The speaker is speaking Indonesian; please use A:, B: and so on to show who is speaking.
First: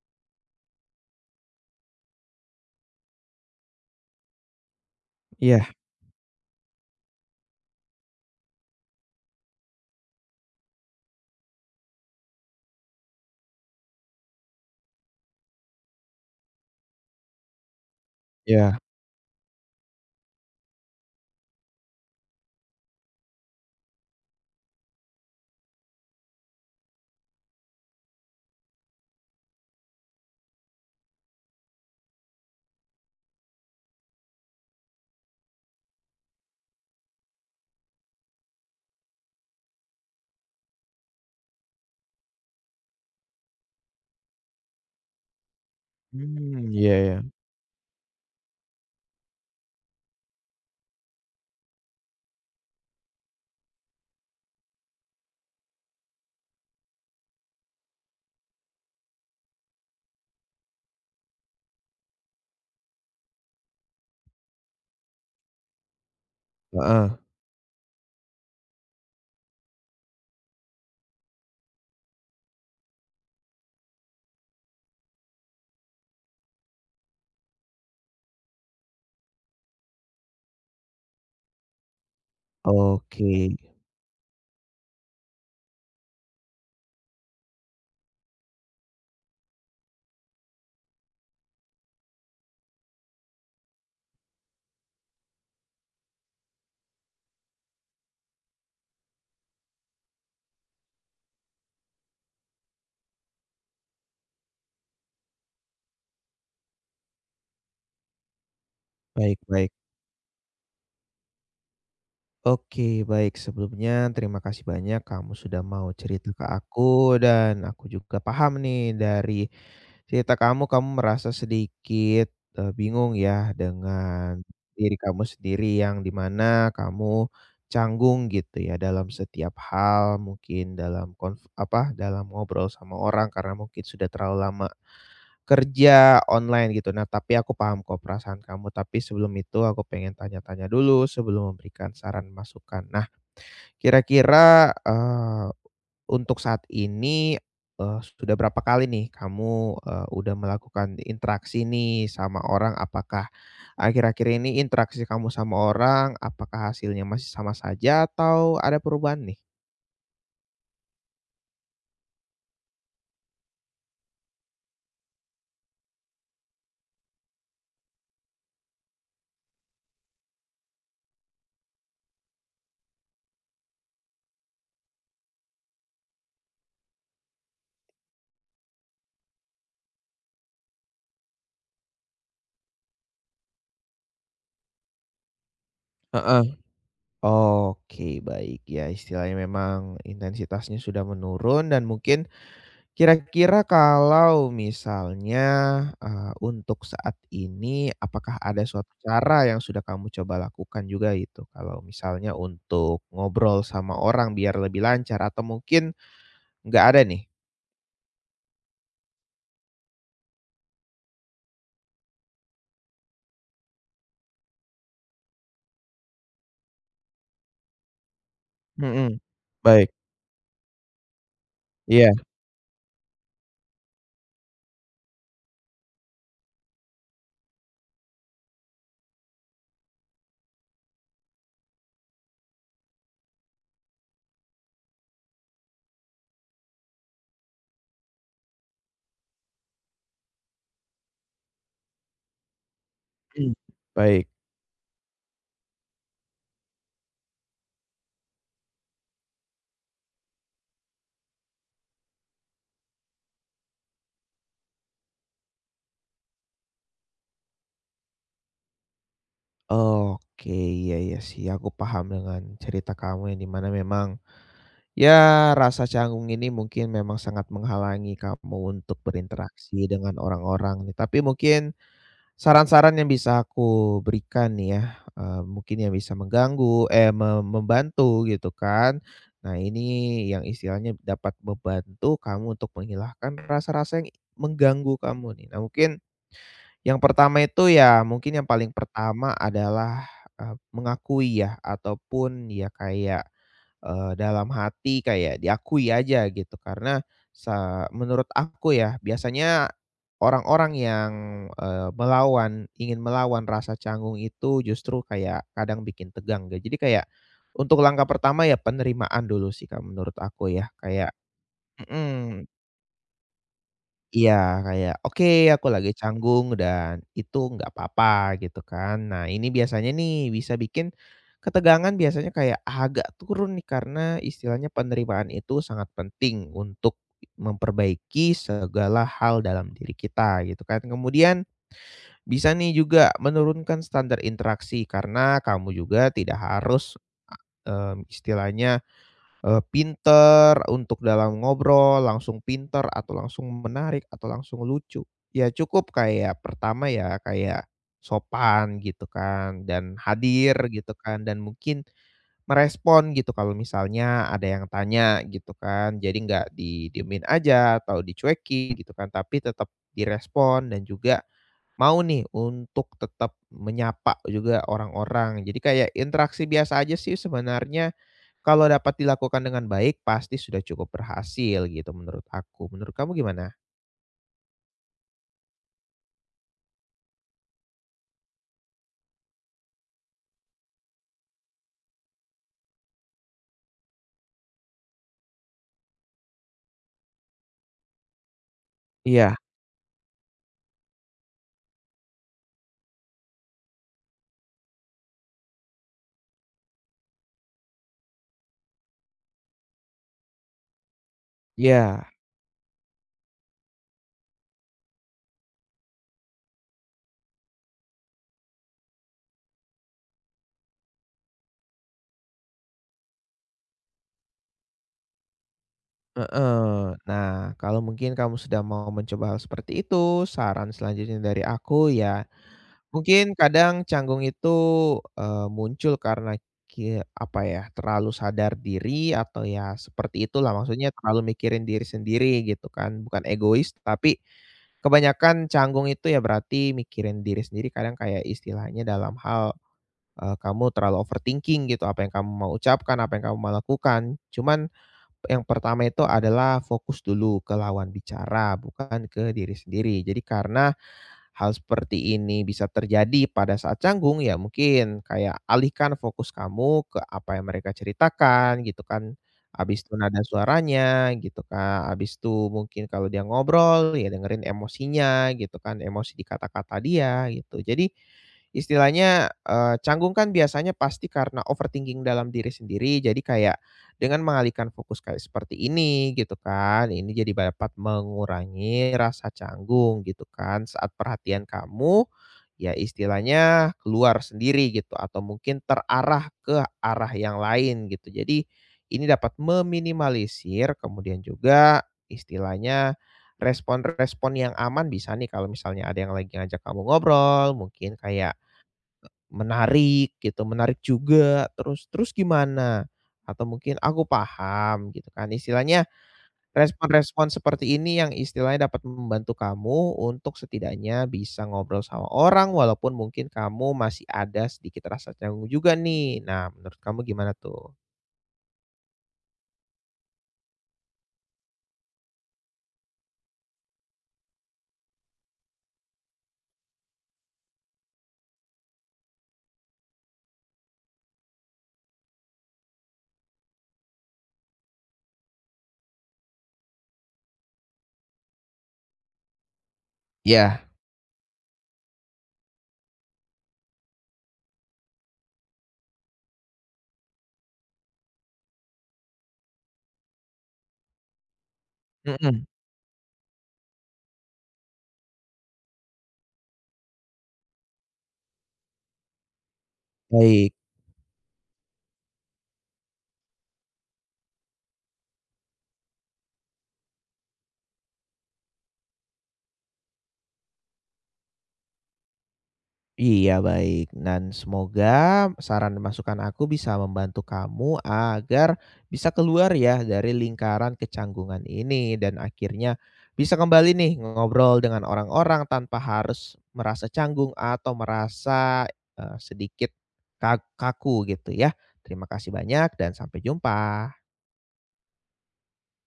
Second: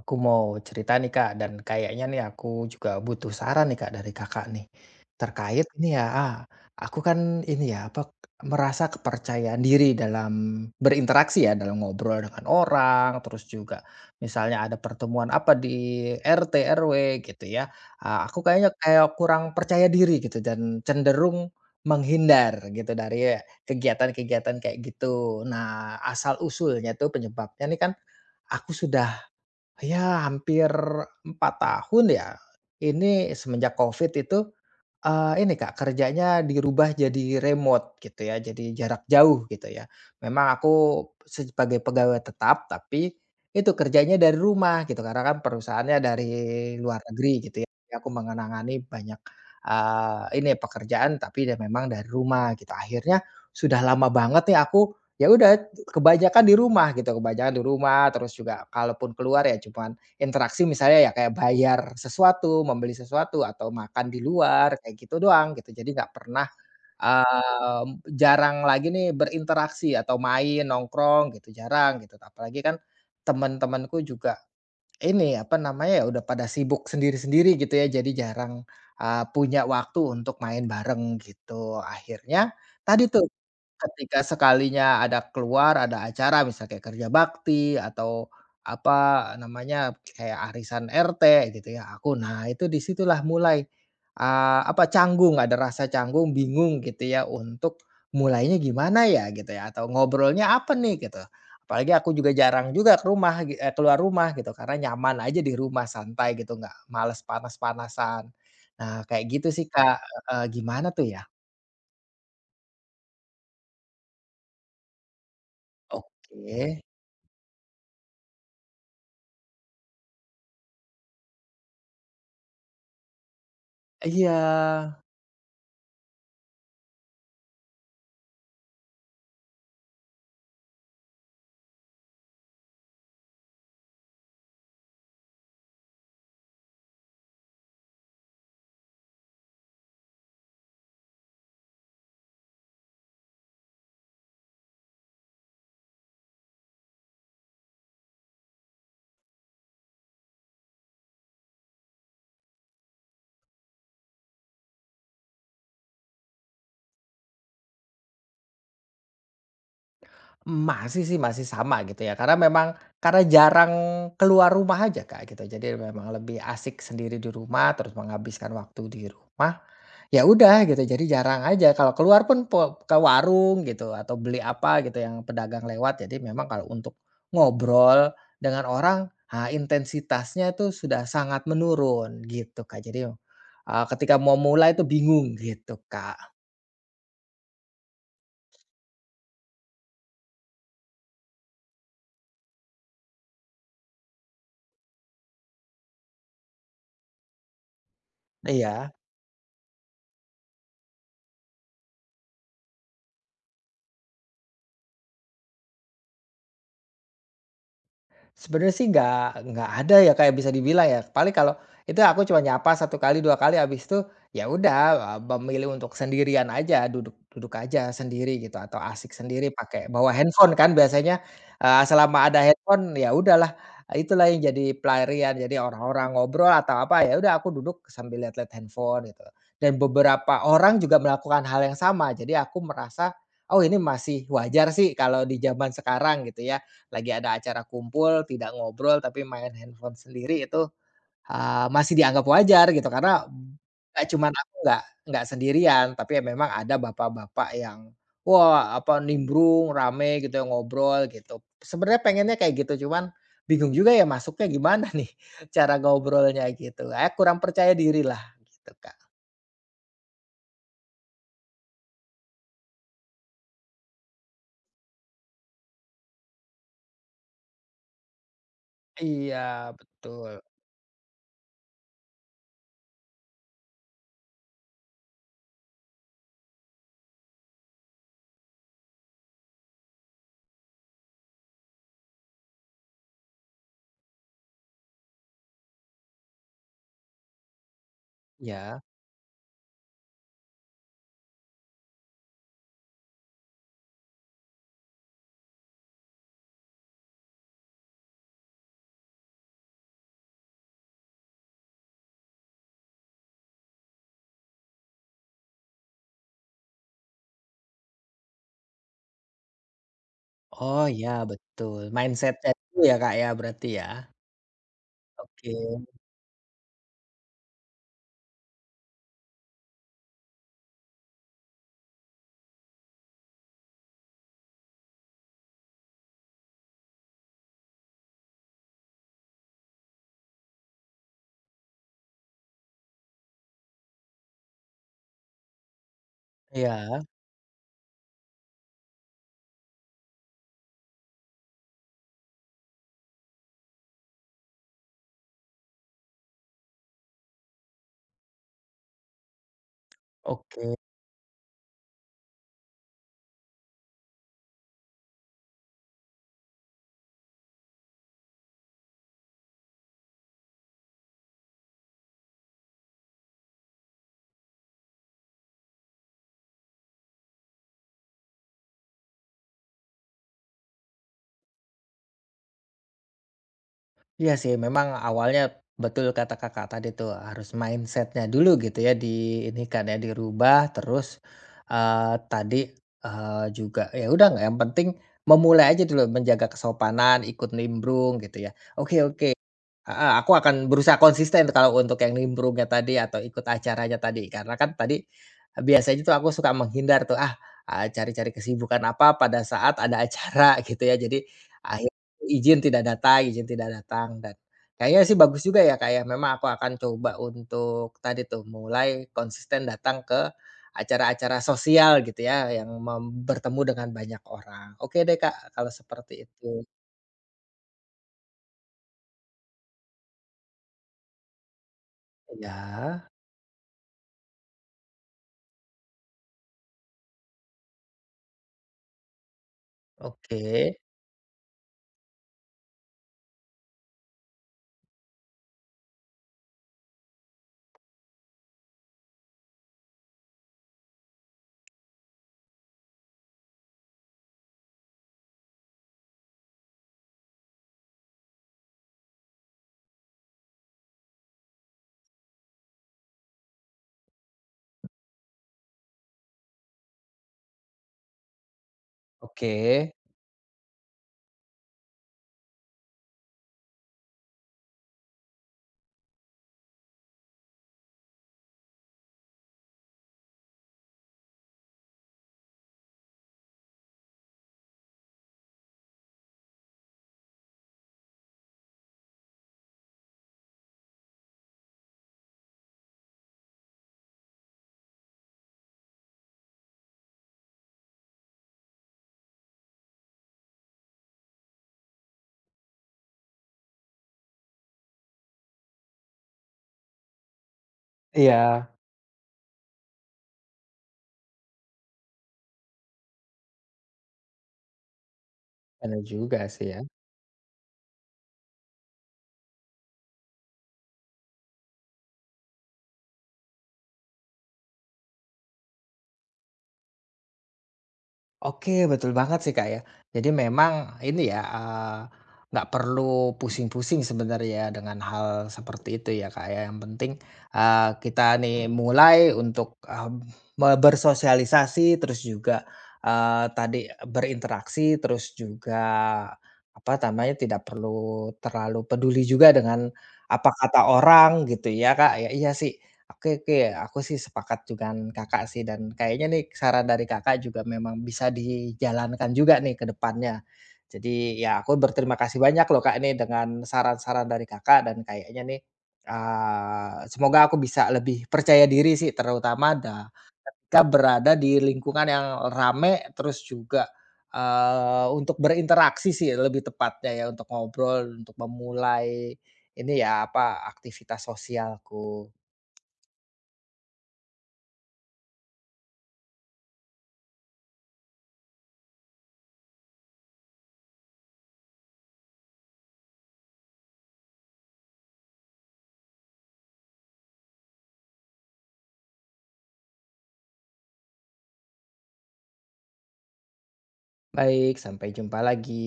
A: Aku mau cerita nih Kak, dan kayaknya nih aku juga butuh saran nih Kak dari Kakak nih. Terkait
B: Iya
A: ini ya, aku kan ini ya, apa, merasa kepercayaan diri dalam berinteraksi ya, dalam ngobrol dengan orang, terus juga misalnya ada pertemuan apa di RT, RW gitu ya. Aku kayaknya
B: iya.
A: kayak kurang percaya diri gitu dan cenderung menghindar gitu dari kegiatan-kegiatan kayak gitu. Nah, asal usulnya tuh penyebabnya nih kan aku sudah, ya, hampir 4 tahun ya. Ini semenjak Covid itu, ini Kak, kerjanya dirubah jadi remote gitu ya, jadi jarak jauh gitu ya. Memang aku sebagai pegawai tetap, tapi itu kerjanya dari rumah gitu, karena kan perusahaannya dari
B: Mmm, iya
A: luar
B: iya.
A: negeri gitu ya. Jadi aku mengenangani banyak, ini pekerjaan tapi ya memang dari rumah gitu. Akhirnya sudah lama banget nih aku ya udah kebanyakan di rumah gitu, kebanyakan di rumah terus juga kalaupun keluar ya cuma. Interaksi misalnya ya kayak bayar sesuatu, membeli sesuatu, atau makan di luar, kayak gitu doang gitu. Jadi nggak pernah,
B: Heeh.
A: jarang lagi nih berinteraksi atau main, nongkrong gitu, jarang gitu. Apalagi kan teman-temanku juga ini, apa namanya, ya udah pada sibuk sendiri-sendiri gitu ya, jadi jarang, punya waktu untuk main bareng gitu. Akhirnya tadi tuh
B: Oke.
A: ketika sekalinya ada keluar, ada acara misal kayak kerja bakti atau apa namanya, kayak arisan RT gitu ya, aku nah itu disitulah mulai, apa, canggung, ada rasa canggung, bingung gitu ya untuk mulainya gimana ya gitu ya, atau ngobrolnya apa nih gitu. Apalagi aku juga jarang juga ke rumah keluar rumah gitu, karena nyaman aja di rumah santai gitu, nggak males panas-panasan. Nah kayak
B: Baik
A: gitu sih
B: baik.
A: Kak, heeh, gimana tuh ya?
B: Oke, baik. Sebelumnya terima kasih banyak kamu sudah mau cerita ke
A: Oke,
B: aku, dan aku juga paham nih dari cerita kamu, kamu merasa sedikit, bingung ya
A: iya.
B: dengan diri kamu sendiri yang di mana kamu canggung gitu ya dalam setiap hal, mungkin dalam dalam ngobrol sama orang karena mungkin sudah terlalu lama kerja online gitu. Nah, tapi aku paham kok perasaan kamu, tapi sebelum itu aku pengen tanya-tanya dulu sebelum memberikan saran masukan. Nah, kira-kira, untuk saat ini, sudah berapa kali nih kamu, udah melakukan interaksi nih sama orang? Apakah akhir-akhir ini interaksi kamu sama orang, apakah hasilnya masih sama saja atau ada perubahan nih?
A: Masih sih, masih sama gitu ya, karena memang karena jarang keluar rumah aja Kak gitu, jadi memang lebih asik sendiri di rumah, terus menghabiskan waktu di rumah, ya udah gitu, jadi jarang aja kalau keluar pun ke warung gitu, atau beli apa gitu yang pedagang lewat, jadi memang kalau untuk ngobrol dengan orang, intensitasnya itu sudah sangat menurun gitu Kak, jadi, ketika mau mulai itu bingung gitu Kak,
B: Heeh. Oke, baik. Ya, istilahnya memang intensitasnya sudah menurun dan mungkin kira-kira kalau misalnya, untuk saat ini apakah ada suatu
A: iya.
B: cara yang sudah kamu coba lakukan juga itu? Kalau misalnya untuk ngobrol sama orang biar lebih lancar atau mungkin nggak ada nih?
A: Sebenarnya sih nggak ada ya kayak bisa dibilang ya, paling kalau itu aku cuma nyapa satu kali, 2 kali, habis itu ya udah, memilih untuk sendirian aja, duduk duduk aja sendiri gitu, atau asik
B: Mhm.
A: sendiri pakai
B: Baik,
A: bawa handphone kan biasanya,
B: iya.
A: selama ada handphone ya udahlah, itulah yang jadi pelarian. Jadi orang-orang ngobrol atau apa, ya udah aku duduk sambil lihat-lihat handphone gitu. Dan beberapa orang juga melakukan hal yang sama, jadi aku merasa, "Oh ini masih wajar sih kalau di zaman sekarang," gitu ya lagi ada acara kumpul, tidak ngobrol tapi main handphone sendiri itu, masih dianggap wajar gitu karena
B: Mm,
A: nggak
B: baik.
A: cuman aku nggak sendirian, tapi ya memang ada bapak-bapak yang, wah, apa, nimbrung, rame gitu ya, ngobrol gitu. Sebenarnya pengennya kayak gitu, cuman bingung juga ya masuknya gimana nih cara ngobrolnya gitu, eh, kurang percaya diri lah gitu, Kak.
B: Oke, iya iya sih aku paham dengan cerita kamu yang dimana memang, ya rasa canggung ini mungkin memang sangat menghalangi kamu untuk
A: Iya,
B: berinteraksi dengan
A: betul.
B: orang-orang nih. Tapi mungkin saran-saran yang bisa aku berikan nih ya, mungkin yang bisa mengganggu, eh, me membantu gitu kan. Nah ini yang istilahnya dapat membantu kamu untuk menghilangkan rasa-rasa yang mengganggu kamu nih. Nah mungkin yang pertama itu ya mungkin yang paling
A: Ya,
B: pertama adalah, mengakui ya ataupun ya kayak, dalam hati kayak diakui aja gitu karena menurut aku ya biasanya orang-orang yang, eee, melawan ingin melawan rasa canggung itu justru kayak kadang bikin tegang gitu. Jadi kayak untuk langkah pertama ya penerimaan dulu sih Kak, menurut aku ya
A: oh, ya
B: kayak
A: betul.
B: mhm.
A: Mindsetnya itu ya, Kak, ya berarti ya?
B: Iya, kayak, "Oke,
A: Oke,
B: aku lagi canggung dan itu nggak apa-apa," gitu kan. Nah, ini biasanya nih bisa bikin ketegangan biasanya kayak, "Ah, agak turun nih karena istilahnya penerimaan itu sangat penting untuk memperbaiki segala hal dalam diri kita gitu kan." Kemudian bisa nih juga menurunkan standar interaksi karena kamu juga tidak harus,
A: iya.
B: istilahnya pinter untuk dalam ngobrol, langsung pinter atau langsung menarik atau langsung lucu. Ya cukup kayak pertama ya kayak sopan gitu kan dan hadir
A: Oke,
B: gitu kan dan mungkin merespon gitu kalau misalnya ada yang tanya gitu kan. Jadi nggak didiemin aja atau dicuekin gitu kan, tapi tetap direspon dan juga mau nih untuk tetap menyapa juga orang-orang. Jadi kayak interaksi biasa aja sih sebenarnya kalau dapat dilakukan dengan baik, pasti sudah cukup berhasil gitu menurut aku. Menurut kamu gimana?
A: iya sih memang awalnya betul kata Kakak tadi tuh harus mindsetnya dulu gitu ya di ini kan ya dirubah terus, tadi, juga ya udah nggak yang penting memulai aja dulu menjaga kesopanan, ikut nimbrung gitu ya. Oke oke.
B: Iya
A: Heeh, aku akan berusaha konsisten kalau untuk yang nimbrungnya tadi atau ikut acaranya tadi. Karena kan tadi, biasanya tuh aku suka menghindar tuh, cari-cari kesibukan apa pada saat ada acara gitu ya. Jadi akhir
B: iya.
A: izin tidak datang dan kayaknya sih bagus juga ya, kayak memang aku akan coba untuk tadi tuh mulai konsisten datang ke acara-acara sosial gitu ya, yang bertemu dengan banyak orang. Oke deh, Kak, kalau seperti itu.
B: Heeh. Nah, kalau mungkin kamu sudah mau mencoba hal seperti itu, saran selanjutnya dari aku ya,
A: Ya,
B: mungkin kadang canggung itu, muncul karena terlalu sadar diri atau ya seperti
A: oke
B: itulah, maksudnya terlalu mikirin diri sendiri gitu kan, bukan egois, tapi kebanyakan canggung itu ya berarti mikirin diri sendiri kadang kayak istilahnya dalam hal kamu terlalu overthinking gitu, apa yang kamu mau ucapkan, apa yang kamu mau lakukan. Cuman yang pertama itu adalah fokus dulu ke lawan bicara, bukan ke diri sendiri. Jadi karena hal seperti ini bisa terjadi pada saat canggung, ya mungkin kayak alihkan fokus kamu ke apa yang mereka ceritakan gitu kan.
A: oke.
B: Habis itu nada suaranya gitu kan, habis itu mungkin kalau dia ngobrol ya dengerin emosinya gitu kan, emosi di kata-kata dia gitu. Jadi istilahnya, canggung kan biasanya pasti karena overthinking dalam diri sendiri, jadi kayak dengan mengalihkan fokus kayak seperti ini gitu kan, ini jadi dapat mengurangi rasa canggung gitu kan saat perhatian kamu, ya istilahnya keluar sendiri gitu atau mungkin terarah ke arah yang lain gitu. Jadi ini dapat meminimalisir kemudian juga istilahnya respon-respon yang aman bisa nih kalau misalnya ada yang lagi ngajak kamu ngobrol, mungkin kayak
A: Iya,
B: menarik gitu, menarik juga, terus terus gimana? Atau mungkin, "Aku paham," gitu kan. Istilahnya
A: bener juga sih ya.
B: respon-respon seperti ini yang istilahnya dapat membantu kamu untuk setidaknya bisa ngobrol sama orang walaupun mungkin kamu masih ada sedikit rasa canggung juga nih. Nah, menurut kamu gimana tuh?
A: Oke, betul banget sih, Kak, ya. Jadi memang ini ya, nggak perlu pusing-pusing sebenarnya dengan hal seperti itu ya, Kak, ya. Yang penting, kita nih mulai untuk, bersosialisasi, terus juga, tadi berinteraksi, terus juga apa namanya, tidak perlu terlalu peduli juga dengan apa
B: Iya.
A: kata orang gitu ya, Kak, ya. Iya sih. Oke oke, aku sih sepakat dengan Kakak sih dan kayaknya nih saran dari Kakak juga memang bisa dijalankan juga nih ke depannya. Jadi ya aku berterima kasih
B: Mhm,
A: banyak loh Kak nih dengan saran-saran dari Kakak dan kayaknya nih semoga aku bisa lebih percaya diri sih terutama
B: baik.
A: ketika berada di lingkungan yang rame terus juga eh, untuk berinteraksi sih lebih tepatnya ya untuk ngobrol, untuk memulai ini ya apa aktivitas sosialku.
B: Iya baik, dan semoga saran dan masukan aku bisa membantu kamu agar bisa keluar ya dari lingkaran kecanggungan ini dan akhirnya bisa kembali nih ngobrol dengan orang-orang tanpa harus merasa canggung atau merasa eh, sedikit kaku gitu ya. Terima kasih banyak dan sampai jumpa.
A: Baik, sampai jumpa lagi.